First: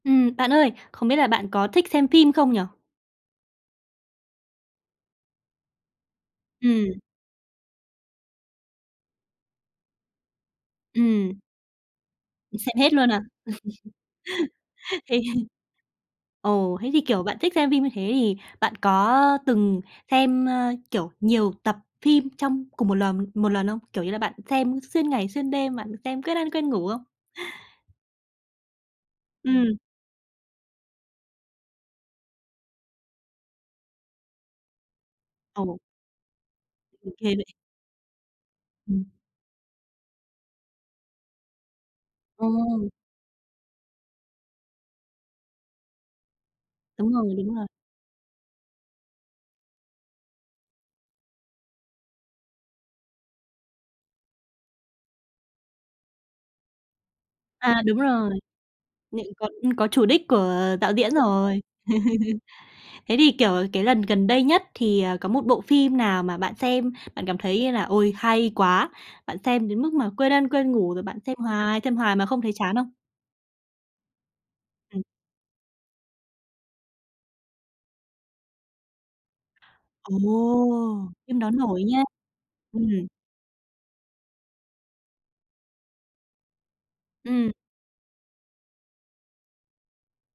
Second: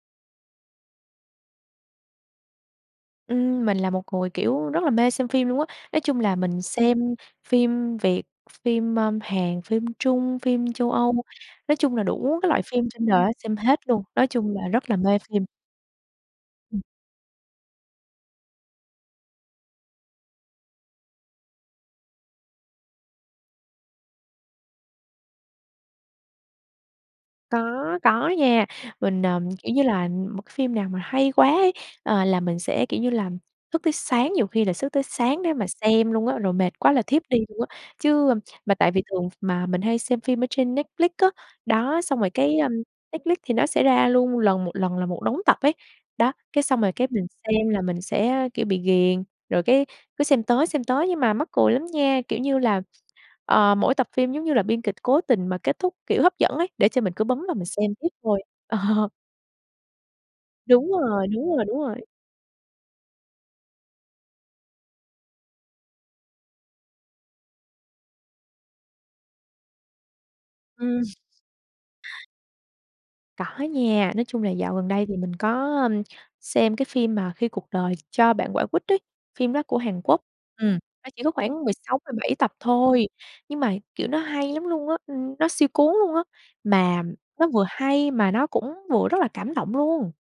Ừm, bạn ơi! Không biết là bạn có thích xem phim không nhỉ? Ừm, mình là một người, kiểu, rất là mê xem phim luôn á, nói chung là mình xem Ừm. phim Việt, phim, ơ, Hàn, phim Trung, phim Châu Âu, Ừm. nói chung là đủ cái loại Xem phim hết trên luôn à? đời á, xem hết luôn, nói chung là rất là mê Thế phim. thì, ờ, Ừm. thế thì, kiểu, bạn thích xem phim như thế thì bạn có, ơ, từng xem, ơ, kiểu, nhiều tập phim trong cùng một lờm một lần không? Kiểu như là bạn xem xuyên ngày xuyên đêm, bạn tem quên ăn, quên ngủ không? Có, có nha. Mình, ờ, kiểu Ừm. như là, ừm, một cái phim nào mà hay quá ấy, à, là mình sẽ, kiểu như là, thức tới sáng, nhiều khi là sức tới sáng để mà Ồ. xem luôn á, rồi mệt quá là Ô thiếp kê đi đấy. luôn á, chứ, a mà tại vì Ừm. thường mà mình hay xem phim ở trên Netflix á, đó, xong rồi cái, a, Ồ! Netflix thì nó sẽ ra luôn lần một lần là một đống tập ấy. Đó, cái xong rồi cái Đúng mình rồi, đúng rồi. xem là mình sẽ, kiểu, bị ghiền, rồi cái cứ xem tới, xem tới nhưng mà mắc cười lắm nha, kiểu như là, ờ, mỗi tập phim, giống như là, biên kịch cố tình mà kết thúc, kiểu, hấp dẫn ấy để cho mình cứ bấm vào mình À, xem đúng tiếp rồi. thôi. Ờ. Nịnh còn ưm, có chủ đích của đạo Đúng diễn rồi, đúng rồi. rồi, đúng rồi. Thế thì, kiểu, cái lần gần đây nhất thì, à, có một bộ phim nào mà bạn xem bạn cảm thấy là "Ôi, hay quá!", bạn xem đến mức mà quên ăn, quên ngủ, Ừm. rồi bạn xem hoài, xem hoài mà không thấy chán không? Có nha. Nói chung là dạo gần Ừm. đây thì mình có, ưm, xem cái phim mà Khi cuộc đời cho bạn quả quýt ấy, phim đó của Hàn Ồ! Quốc. Ừm, nó chỉ có Phim đó khoảng mười nổi sáu nha. mười bảy tập thôi, Ừm. nhưng mà, kiểu, nó hay lắm luôn á! Ừm, nó siêu cuốn luôn á, mà nó Ừm. vừa hay mà nó cũng vừa rất là cảm động luôn!